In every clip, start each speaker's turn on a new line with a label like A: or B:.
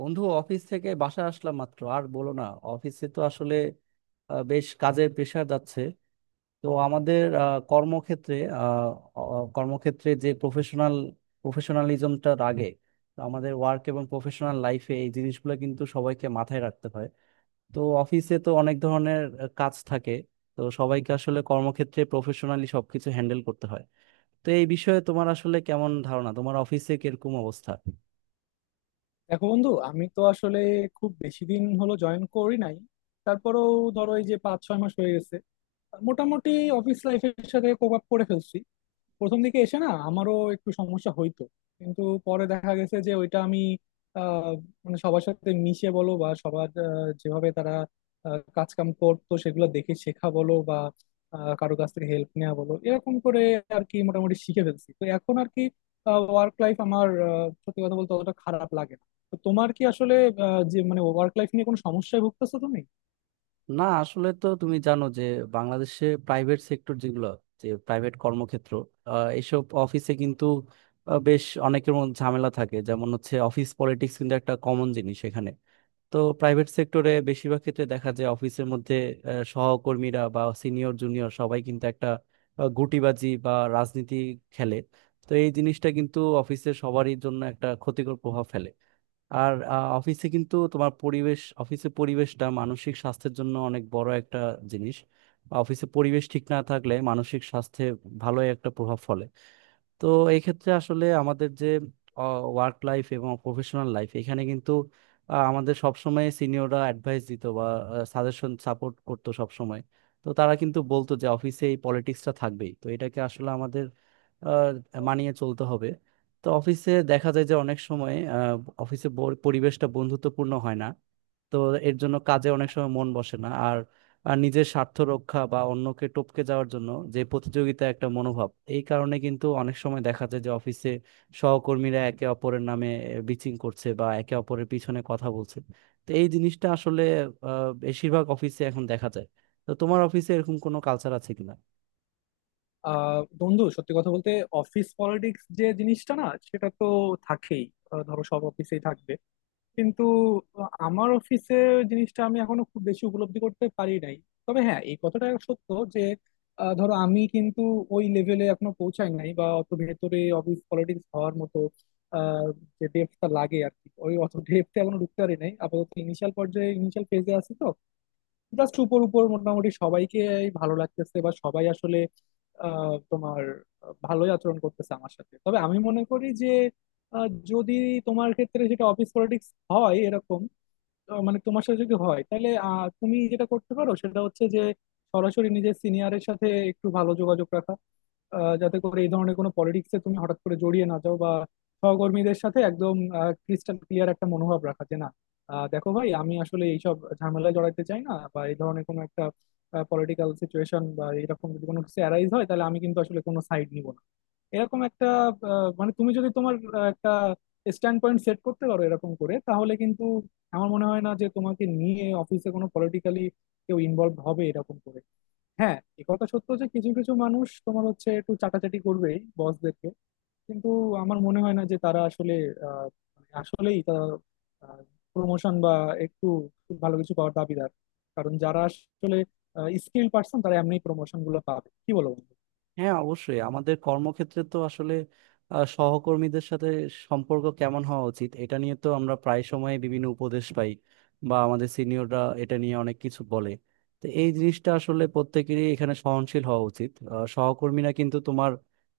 A: বন্ধু, অফিস থেকে বাসা আসলাম মাত্র। আর বলো না, অফিসে তো আসলে বেশ কাজের প্রেশার যাচ্ছে। তো আমাদের কর্মক্ষেত্রে আহ, কর্মক্ষেত্রে যে প্রফেশনাল প্রফেশনালিজমটা লাগে। তো আমাদের ওয়ার্ক এবং প্রফেশনাল লাইফে এই জিনিসগুলো কিন্তু সবাইকে মাথায় রাখতে হয়। তো অফিসে তো অনেক ধরনের কাজ থাকে। তো সবাইকে আসলে কর্মক্ষেত্রে প্রফেশনালি সবকিছু হ্যান্ডেল করতে হয়। তো এই বিষয়ে তোমার আসলে কেমন ধারণা, তোমার অফিসে কিরকম অবস্থা?
B: দেখো বন্ধু, আমি তো আসলে খুব বেশি দিন হলো জয়েন করি নাই। তারপরেও ধরো এই যে 5-6 মাস হয়ে গেছে, মোটামুটি অফিস লাইফের সাথে কোপ আপ করে ফেলছি। প্রথম দিকে এসে না আমারও একটু সমস্যা হইতো, কিন্তু পরে দেখা গেছে যে ওইটা আমি আহ, মানে সবার সাথে মিশে বলো বা সবার যেভাবে তারা কাজ কাম করতো সেগুলো দেখে শেখা বলো বা কারো কাছ থেকে হেল্প নেওয়া বলো, এরকম করে আর কি মোটামুটি শিখে ফেলছি। তো এখন আর কি ওয়ার্ক লাইফ আমার সত্যি কথা বলতে অতটা খারাপ লাগে না। তো তোমার কি আসলে যে মানে ওয়ার্ক লাইফ নিয়ে কোনো সমস্যায় ভুগতেছো তুমি?
A: না, আসলে তো তুমি জানো যে বাংলাদেশে প্রাইভেট সেক্টর যেগুলো, যে প্রাইভেট কর্মক্ষেত্র, এসব অফিসে কিন্তু বেশ অনেকের মধ্যে ঝামেলা থাকে, যেমন হচ্ছে অফিস পলিটিক্স কিন্তু একটা কমন জিনিস এখানে। তো প্রাইভেট সেক্টরে বেশিরভাগ ক্ষেত্রে দেখা যায় অফিসের মধ্যে আহ, সহকর্মীরা বা সিনিয়র জুনিয়র সবাই কিন্তু একটা গুটিবাজি বা রাজনীতি খেলে। তো এই জিনিসটা কিন্তু অফিসের সবারই জন্য একটা ক্ষতিকর প্রভাব ফেলে। আর অফিসে কিন্তু তোমার পরিবেশ, অফিসে পরিবেশটা মানসিক স্বাস্থ্যের জন্য অনেক বড় একটা জিনিস। অফিসে পরিবেশ ঠিক না থাকলে মানসিক স্বাস্থ্যে ভালো একটা প্রভাব ফলে। তো এই ক্ষেত্রে আসলে আমাদের যে ওয়ার্ক লাইফ এবং প্রফেশনাল লাইফ, এখানে কিন্তু আমাদের সবসময় সিনিয়ররা অ্যাডভাইস দিত বা সাজেশন সাপোর্ট করতো সবসময়। তো তারা কিন্তু বলতো যে অফিসে এই পলিটিক্সটা থাকবেই, তো এটাকে আসলে আমাদের মানিয়ে চলতে হবে। তো অফিসে দেখা যায় যে অনেক সময় অফিসে পরিবেশটা বন্ধুত্বপূর্ণ হয় না। তো এর জন্য কাজে অনেক সময় মন বসে না। আর নিজের স্বার্থ রক্ষা বা অন্যকে টপকে যাওয়ার জন্য যে প্রতিযোগিতা একটা মনোভাব, এই কারণে কিন্তু অনেক সময় দেখা যায় যে অফিসে সহকর্মীরা একে অপরের নামে বিচিং করছে বা একে অপরের পিছনে কথা বলছে। তো এই জিনিসটা আসলে বেশিরভাগ অফিসে এখন দেখা যায়। তো তোমার অফিসে এরকম কোনো কালচার আছে কিনা?
B: বন্ধু, সত্যি কথা বলতে অফিস পলিটিক্স যে জিনিসটা না, সেটা তো থাকেই। ধরো সব অফিসেই থাকবে। কিন্তু আমার অফিসে জিনিসটা আমি এখনো খুব বেশি উপলব্ধি করতে পারি নাই। তবে হ্যাঁ, এই কথাটা সত্য যে ধরো আমি কিন্তু ওই লেভেলে এখনো পৌঁছাই নাই বা অত ভেতরে অফিস পলিটিক্স হওয়ার মতো আহ, যে ডেপটা লাগে আর কি। ওই অত ডেপতে এখনো ঢুকতে পারি নাই, আপাতত ইনিশিয়াল পর্যায়ে, ইনিশিয়াল ফেজে আছি। তো জাস্ট উপর উপর মোটামুটি সবাইকে ভালো লাগতেছে বা সবাই আসলে আহ, তোমার ভালোই আচরণ করতেছে আমার সাথে। তবে আমি মনে করি যে যদি তোমার ক্ষেত্রে সেটা অফিস পলিটিক্স হয়, এরকম মানে তোমার সাথে যদি হয়, তাহলে তুমি যেটা করতে পারো সেটা হচ্ছে যে সরাসরি নিজের সিনিয়রের সাথে একটু ভালো যোগাযোগ রাখা। যাতে করে এই ধরনের কোনো পলিটিক্সে তুমি হঠাৎ করে জড়িয়ে না যাও, বা সহকর্মীদের সাথে একদম ক্রিস্টাল ক্লিয়ার একটা মনোভাব রাখা যে না, দেখো ভাই, আমি আসলে এইসব ঝামেলায় জড়াইতে চাই না, বা এই ধরনের কোনো একটা পলিটিক্যাল সিচুয়েশন বা এরকম যদি কোনো কিছু অ্যারাইজ হয় তাহলে আমি কিন্তু আসলে কোনো সাইড নিব না, এরকম একটা মানে তুমি যদি তোমার একটা স্ট্যান্ড পয়েন্ট সেট করতে পারো এরকম করে, তাহলে কিন্তু আমার মনে হয় না যে তোমাকে নিয়ে অফিসে কোনো পলিটিক্যালি কেউ ইনভলভ হবে এরকম করে। হ্যাঁ, এ কথা সত্য যে কিছু কিছু মানুষ তোমার হচ্ছে একটু চাটাচাটি করবেই বসদেরকে। কিন্তু আমার মনে হয় না যে তারা আসলে আহ, মানে আসলেই তারা প্রমোশন বা একটু ভালো কিছু পাওয়ার দাবিদার। কারণ যারা আসলে স্কিল পার্সন, তারা এমনি প্রমোশন গুলো পাবে, কি বলো বন্ধু?
A: হ্যাঁ, অবশ্যই আমাদের কর্মক্ষেত্রে তো আসলে সহকর্মীদের সাথে সম্পর্ক কেমন হওয়া উচিত এটা নিয়ে তো আমরা প্রায় সময় বিভিন্ন উপদেশ পাই বা আমাদের সিনিয়ররা এটা নিয়ে অনেক কিছু বলে। তো এই জিনিসটা আসলে প্রত্যেকেরই এখানে সহনশীল হওয়া উচিত। সহকর্মীরা কিন্তু তোমার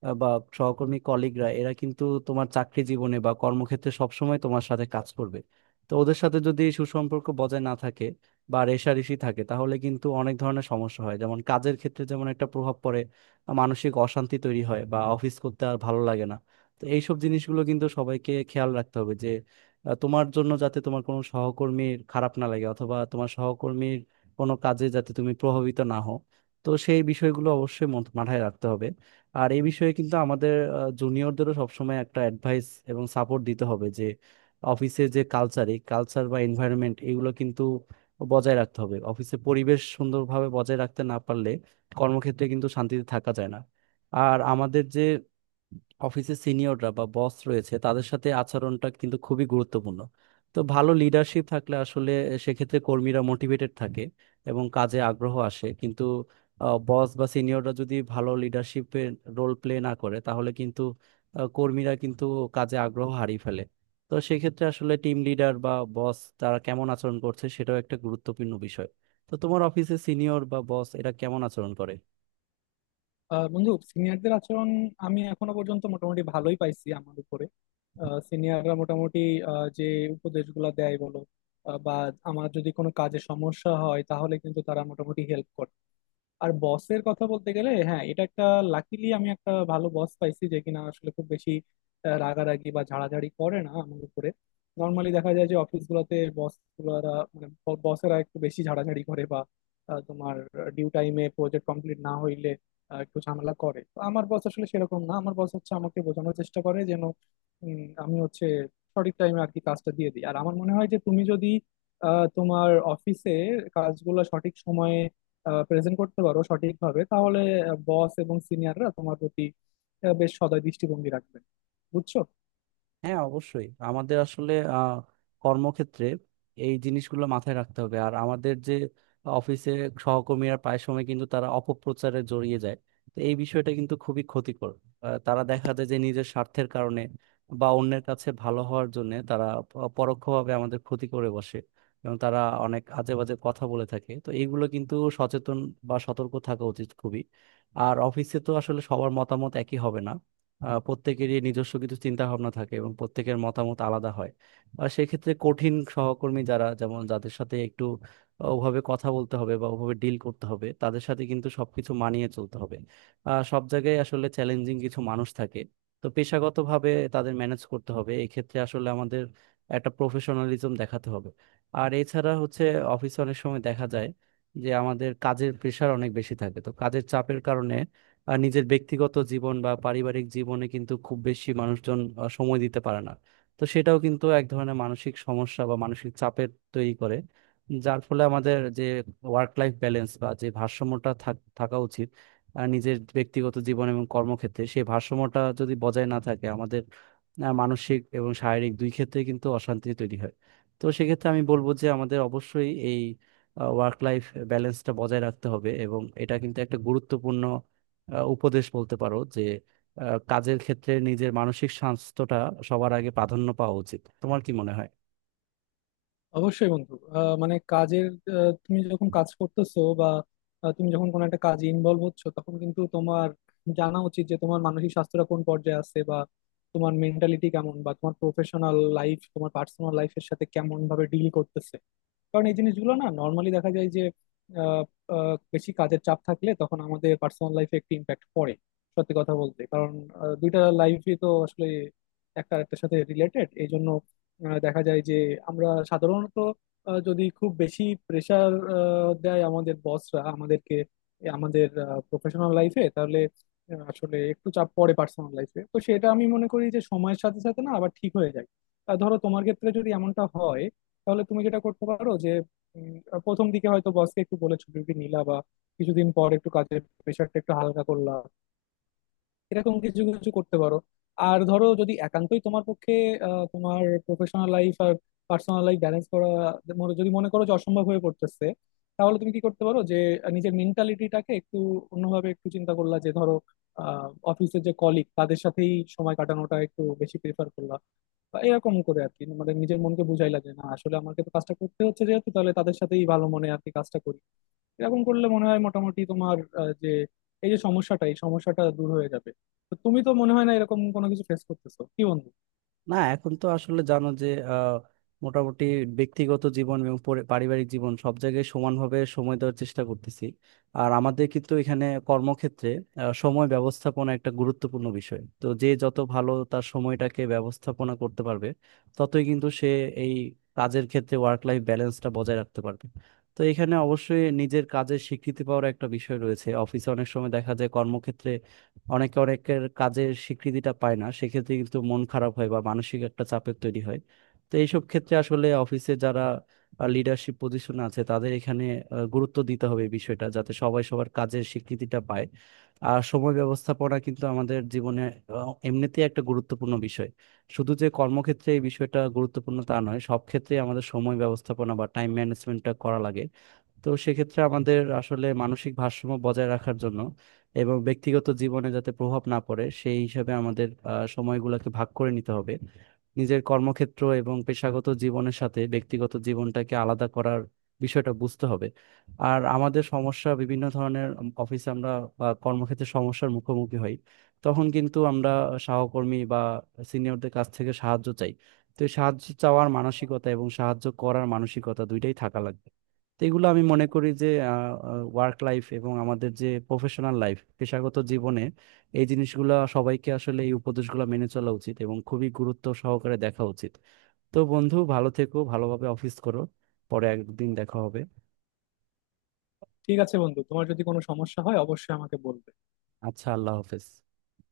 A: আহ, বা সহকর্মী কলিগরা, এরা কিন্তু তোমার চাকরি জীবনে বা কর্মক্ষেত্রে সবসময় তোমার সাথে কাজ করবে। তো ওদের সাথে যদি সুসম্পর্ক বজায় না থাকে বা রেষারেষি থাকে, তাহলে কিন্তু অনেক ধরনের সমস্যা হয়, যেমন কাজের ক্ষেত্রে যেমন একটা প্রভাব পড়ে, মানসিক অশান্তি তৈরি হয় বা অফিস করতে আর ভালো লাগে না। তো এইসব জিনিসগুলো কিন্তু সবাইকে খেয়াল রাখতে হবে যে তোমার জন্য যাতে তোমার কোনো সহকর্মীর খারাপ না লাগে, অথবা তোমার সহকর্মীর কোনো কাজে যাতে তুমি প্রভাবিত না হও। তো সেই বিষয়গুলো অবশ্যই মাথায় রাখতে হবে। আর এই বিষয়ে কিন্তু আমাদের জুনিয়রদেরও সবসময় একটা অ্যাডভাইস এবং সাপোর্ট দিতে হবে যে অফিসে যে কালচার, এই কালচার বা এনভায়রনমেন্ট, এগুলো কিন্তু বজায় রাখতে হবে। অফিসে পরিবেশ সুন্দরভাবে বজায় রাখতে না পারলে কর্মক্ষেত্রে কিন্তু শান্তিতে থাকা যায় না। আর আমাদের যে অফিসে সিনিয়ররা বা বস রয়েছে তাদের সাথে আচরণটা কিন্তু খুবই গুরুত্বপূর্ণ। তো ভালো লিডারশিপ থাকলে আসলে সেক্ষেত্রে কর্মীরা মোটিভেটেড থাকে এবং কাজে আগ্রহ আসে, কিন্তু বস বা সিনিয়ররা যদি ভালো লিডারশিপের রোল প্লে না করে, তাহলে কিন্তু কর্মীরা কিন্তু কাজে আগ্রহ হারিয়ে ফেলে। তো সেক্ষেত্রে আসলে টিম লিডার বা বস তারা কেমন আচরণ করছে সেটাও একটা গুরুত্বপূর্ণ বিষয়। তো তোমার অফিসে সিনিয়র বা বস এরা কেমন আচরণ করে?
B: বন্ধু, সিনিয়রদের আচরণ আমি এখনো পর্যন্ত মোটামুটি ভালোই পাইছি। আমার উপরে সিনিয়ররা মোটামুটি যে উপদেশগুলো দেয় বলো, বা আমার যদি কোনো কাজে সমস্যা হয় তাহলে কিন্তু তারা মোটামুটি হেল্প করে। আর বসের কথা বলতে গেলে, হ্যাঁ, এটা একটা, লাকিলি আমি একটা ভালো বস পাইছি যে কিনা আসলে খুব বেশি রাগারাগি বা ঝাড়াঝাড়ি করে না আমার উপরে। নর্মালি দেখা যায় যে অফিস গুলোতে বস গুলারা, মানে বসেরা একটু বেশি ঝাড়াঝাড়ি করে বা তোমার ডিউ টাইমে প্রজেক্ট কমপ্লিট না হইলে একটু ঝামেলা করে। তো আমার বস আসলে সেরকম না, আমার বস হচ্ছে আমাকে বোঝানোর চেষ্টা করে যেন আমি হচ্ছে সঠিক টাইমে আর কি কাজটা দিয়ে দিই। আর আমার মনে হয় যে তুমি যদি তোমার অফিসে কাজগুলো সঠিক সময়ে প্রেজেন্ট করতে পারো সঠিকভাবে, তাহলে বস এবং সিনিয়ররা তোমার প্রতি বেশ সদয় দৃষ্টিভঙ্গি রাখবে। বুঝছো?
A: হ্যাঁ, অবশ্যই আমাদের আসলে কর্মক্ষেত্রে এই জিনিসগুলো মাথায় রাখতে হবে। আর আমাদের যে অফিসে সহকর্মীরা প্রায় সময় কিন্তু তারা অপপ্রচারে জড়িয়ে যায়। তো এই বিষয়টা কিন্তু খুবই ক্ষতিকর। তারা দেখা যায় যে নিজের স্বার্থের কারণে বা অন্যের কাছে ভালো হওয়ার জন্য তারা পরোক্ষভাবে আমাদের ক্ষতি করে বসে এবং তারা অনেক আজে বাজে কথা বলে থাকে। তো এইগুলো কিন্তু সচেতন বা সতর্ক থাকা উচিত খুবই। আর অফিসে তো আসলে সবার মতামত একই হবে না। প্রত্যেকেরই নিজস্ব কিছু চিন্তা ভাবনা থাকে এবং প্রত্যেকের মতামত আলাদা হয়। আর সেক্ষেত্রে কঠিন সহকর্মী যারা, যেমন যাদের সাথে একটু ওভাবে কথা বলতে হবে বা ওভাবে ডিল করতে হবে, তাদের সাথে কিন্তু সবকিছু মানিয়ে চলতে হবে। সব জায়গায় আসলে চ্যালেঞ্জিং কিছু মানুষ থাকে। তো পেশাগতভাবে তাদের ম্যানেজ করতে হবে। এক্ষেত্রে আসলে আমাদের একটা প্রফেশনালিজম দেখাতে হবে। আর এছাড়া হচ্ছে অফিসে অনেক সময় দেখা যায় যে আমাদের কাজের প্রেশার অনেক বেশি থাকে। তো কাজের চাপের কারণে আর নিজের ব্যক্তিগত জীবন বা পারিবারিক জীবনে কিন্তু খুব বেশি মানুষজন সময় দিতে পারে না। তো সেটাও কিন্তু এক ধরনের মানসিক সমস্যা বা মানসিক চাপের তৈরি করে, যার ফলে আমাদের যে ওয়ার্ক লাইফ ব্যালেন্স বা যে ভারসাম্যটা থাকা উচিত, নিজের ব্যক্তিগত জীবন এবং কর্মক্ষেত্রে সেই ভারসাম্যটা যদি বজায় না থাকে, আমাদের মানসিক এবং শারীরিক দুই ক্ষেত্রে কিন্তু অশান্তি তৈরি হয়। তো সেক্ষেত্রে আমি বলবো যে আমাদের অবশ্যই এই ওয়ার্ক লাইফ ব্যালেন্সটা বজায় রাখতে হবে এবং এটা কিন্তু একটা গুরুত্বপূর্ণ উপদেশ বলতে পারো যে কাজের ক্ষেত্রে নিজের মানসিক স্বাস্থ্যটা সবার আগে প্রাধান্য পাওয়া উচিত। তোমার কি মনে হয়?
B: অবশ্যই বন্ধু। মানে কাজের তুমি যখন কাজ করতেছো বা তুমি যখন কোনো একটা কাজে ইনভলভ হচ্ছ, তখন কিন্তু তোমার জানা উচিত যে তোমার মানসিক স্বাস্থ্যটা কোন পর্যায়ে আছে, বা তোমার মেন্টালিটি কেমন, বা তোমার প্রফেশনাল লাইফ তোমার পার্সোনাল লাইফের সাথে কেমন ভাবে ডিল করতেছে। কারণ এই জিনিসগুলো না, নর্মালি দেখা যায় যে আহ, আহ, বেশি কাজের চাপ থাকলে তখন আমাদের পার্সোনাল লাইফে একটি ইম্প্যাক্ট পড়ে। সত্যি কথা বলতে কারণ দুইটা লাইফই তো আসলে একটা আরেকটার সাথে রিলেটেড। এই জন্য দেখা যায় যে আমরা সাধারণত যদি খুব বেশি প্রেশার দেয় আমাদের বসরা আমাদেরকে এ আমাদের প্রফেশনাল লাইফে, তাহলে আসলে একটু চাপ পড়ে পার্সোনাল লাইফে। তো সেটা আমি মনে করি যে সময়ের সাথে সাথে না আবার ঠিক হয়ে যায়। ধরো তোমার ক্ষেত্রে যদি এমনটা হয়, তাহলে তুমি যেটা করতে পারো যে উম, প্রথম দিকে হয়তো বসকে একটু বলে ছুটি নিলা, বা কিছুদিন পর একটু কাজের প্রেশারটা একটু হালকা করলা, এরকম কিছু কিছু করতে পারো। আর ধরো যদি একান্তই তোমার পক্ষে তোমার প্রফেশনাল লাইফ আর পার্সোনাল লাইফ ব্যালেন্স করা যদি মনে করো যে অসম্ভব হয়ে পড়তেছে, তাহলে তুমি কি করতে পারো যে নিজের মেন্টালিটিটাকে একটু অন্যভাবে একটু চিন্তা করলা। যে ধরো অফিসের যে কলিগ, তাদের সাথেই সময় কাটানোটা একটু বেশি প্রেফার করলা, বা এরকম করে আর কি। মানে নিজের মনকে বুঝাইলা যে না, আসলে আমাকে তো কাজটা করতে হচ্ছে যেহেতু, তাহলে তাদের সাথেই ভালো মনে আর কি কাজটা করি। এরকম করলে মনে হয় মোটামুটি তোমার যে এই যে সমস্যাটা, এই সমস্যাটা দূর হয়ে যাবে। তো তুমি তো মনে হয় না এরকম কোনো কিছু ফেস করতেছো, কি বন্ধু?
A: না, এখন তো আসলে জানো যে মোটামুটি ব্যক্তিগত জীবন এবং পারিবারিক জীবন সব জায়গায় সমানভাবে সময় দেওয়ার চেষ্টা করতেছি। আর আমাদের কিন্তু এখানে কর্মক্ষেত্রে সময় ব্যবস্থাপনা একটা গুরুত্বপূর্ণ বিষয়। তো যে যত ভালো তার সময়টাকে ব্যবস্থাপনা করতে পারবে, ততই কিন্তু সে এই কাজের ক্ষেত্রে ওয়ার্ক লাইফ ব্যালেন্সটা বজায় রাখতে পারবে। তো এখানে অবশ্যই নিজের কাজের স্বীকৃতি পাওয়ার একটা বিষয় রয়েছে। অফিসে অনেক সময় দেখা যায় কর্মক্ষেত্রে অনেকে অনেকের কাজের স্বীকৃতিটা পায় না, সেক্ষেত্রে কিন্তু মন খারাপ হয় বা মানসিক একটা চাপের তৈরি হয়। তো এইসব ক্ষেত্রে আসলে অফিসে যারা লিডারশিপ পজিশনে আছে তাদের এখানে গুরুত্ব দিতে হবে এই বিষয়টা, যাতে সবাই সবার কাজের স্বীকৃতিটা পায়। আর সময় ব্যবস্থাপনা কিন্তু আমাদের জীবনে এমনিতেই একটা গুরুত্বপূর্ণ বিষয়। শুধু যে কর্মক্ষেত্রে এই বিষয়টা গুরুত্বপূর্ণ তা নয়, সব ক্ষেত্রে আমাদের সময় ব্যবস্থাপনা বা টাইম ম্যানেজমেন্টটা করা লাগে। তো সেক্ষেত্রে আমাদের আসলে মানসিক ভারসাম্য বজায় রাখার জন্য এবং ব্যক্তিগত জীবনে যাতে প্রভাব না পড়ে সেই হিসাবে আমাদের সময়গুলোকে ভাগ করে নিতে হবে। নিজের কর্মক্ষেত্র এবং পেশাগত জীবনের সাথে ব্যক্তিগত জীবনটাকে আলাদা করার বিষয়টা বুঝতে হবে। আর আমাদের সমস্যা বিভিন্ন ধরনের, অফিসে আমরা বা কর্মক্ষেত্রে সমস্যার মুখোমুখি হই, তখন কিন্তু আমরা সহকর্মী বা সিনিয়রদের কাছ থেকে সাহায্য চাই। তো এই সাহায্য চাওয়ার মানসিকতা এবং সাহায্য করার মানসিকতা দুইটাই থাকা লাগবে। তো এগুলো আমি মনে করি যে ওয়ার্ক লাইফ এবং আমাদের যে প্রফেশনাল লাইফ পেশাগত জীবনে এই জিনিসগুলো সবাইকে আসলে এই উপদেশগুলো মেনে চলা উচিত এবং খুবই গুরুত্ব সহকারে দেখা উচিত। তো বন্ধু, ভালো থেকো, ভালোভাবে অফিস করো। পরে একদিন দেখা হবে।
B: ঠিক আছে বন্ধু, তোমার যদি কোনো সমস্যা হয় অবশ্যই আমাকে বলবে।
A: আচ্ছা, আল্লাহ হাফেজ।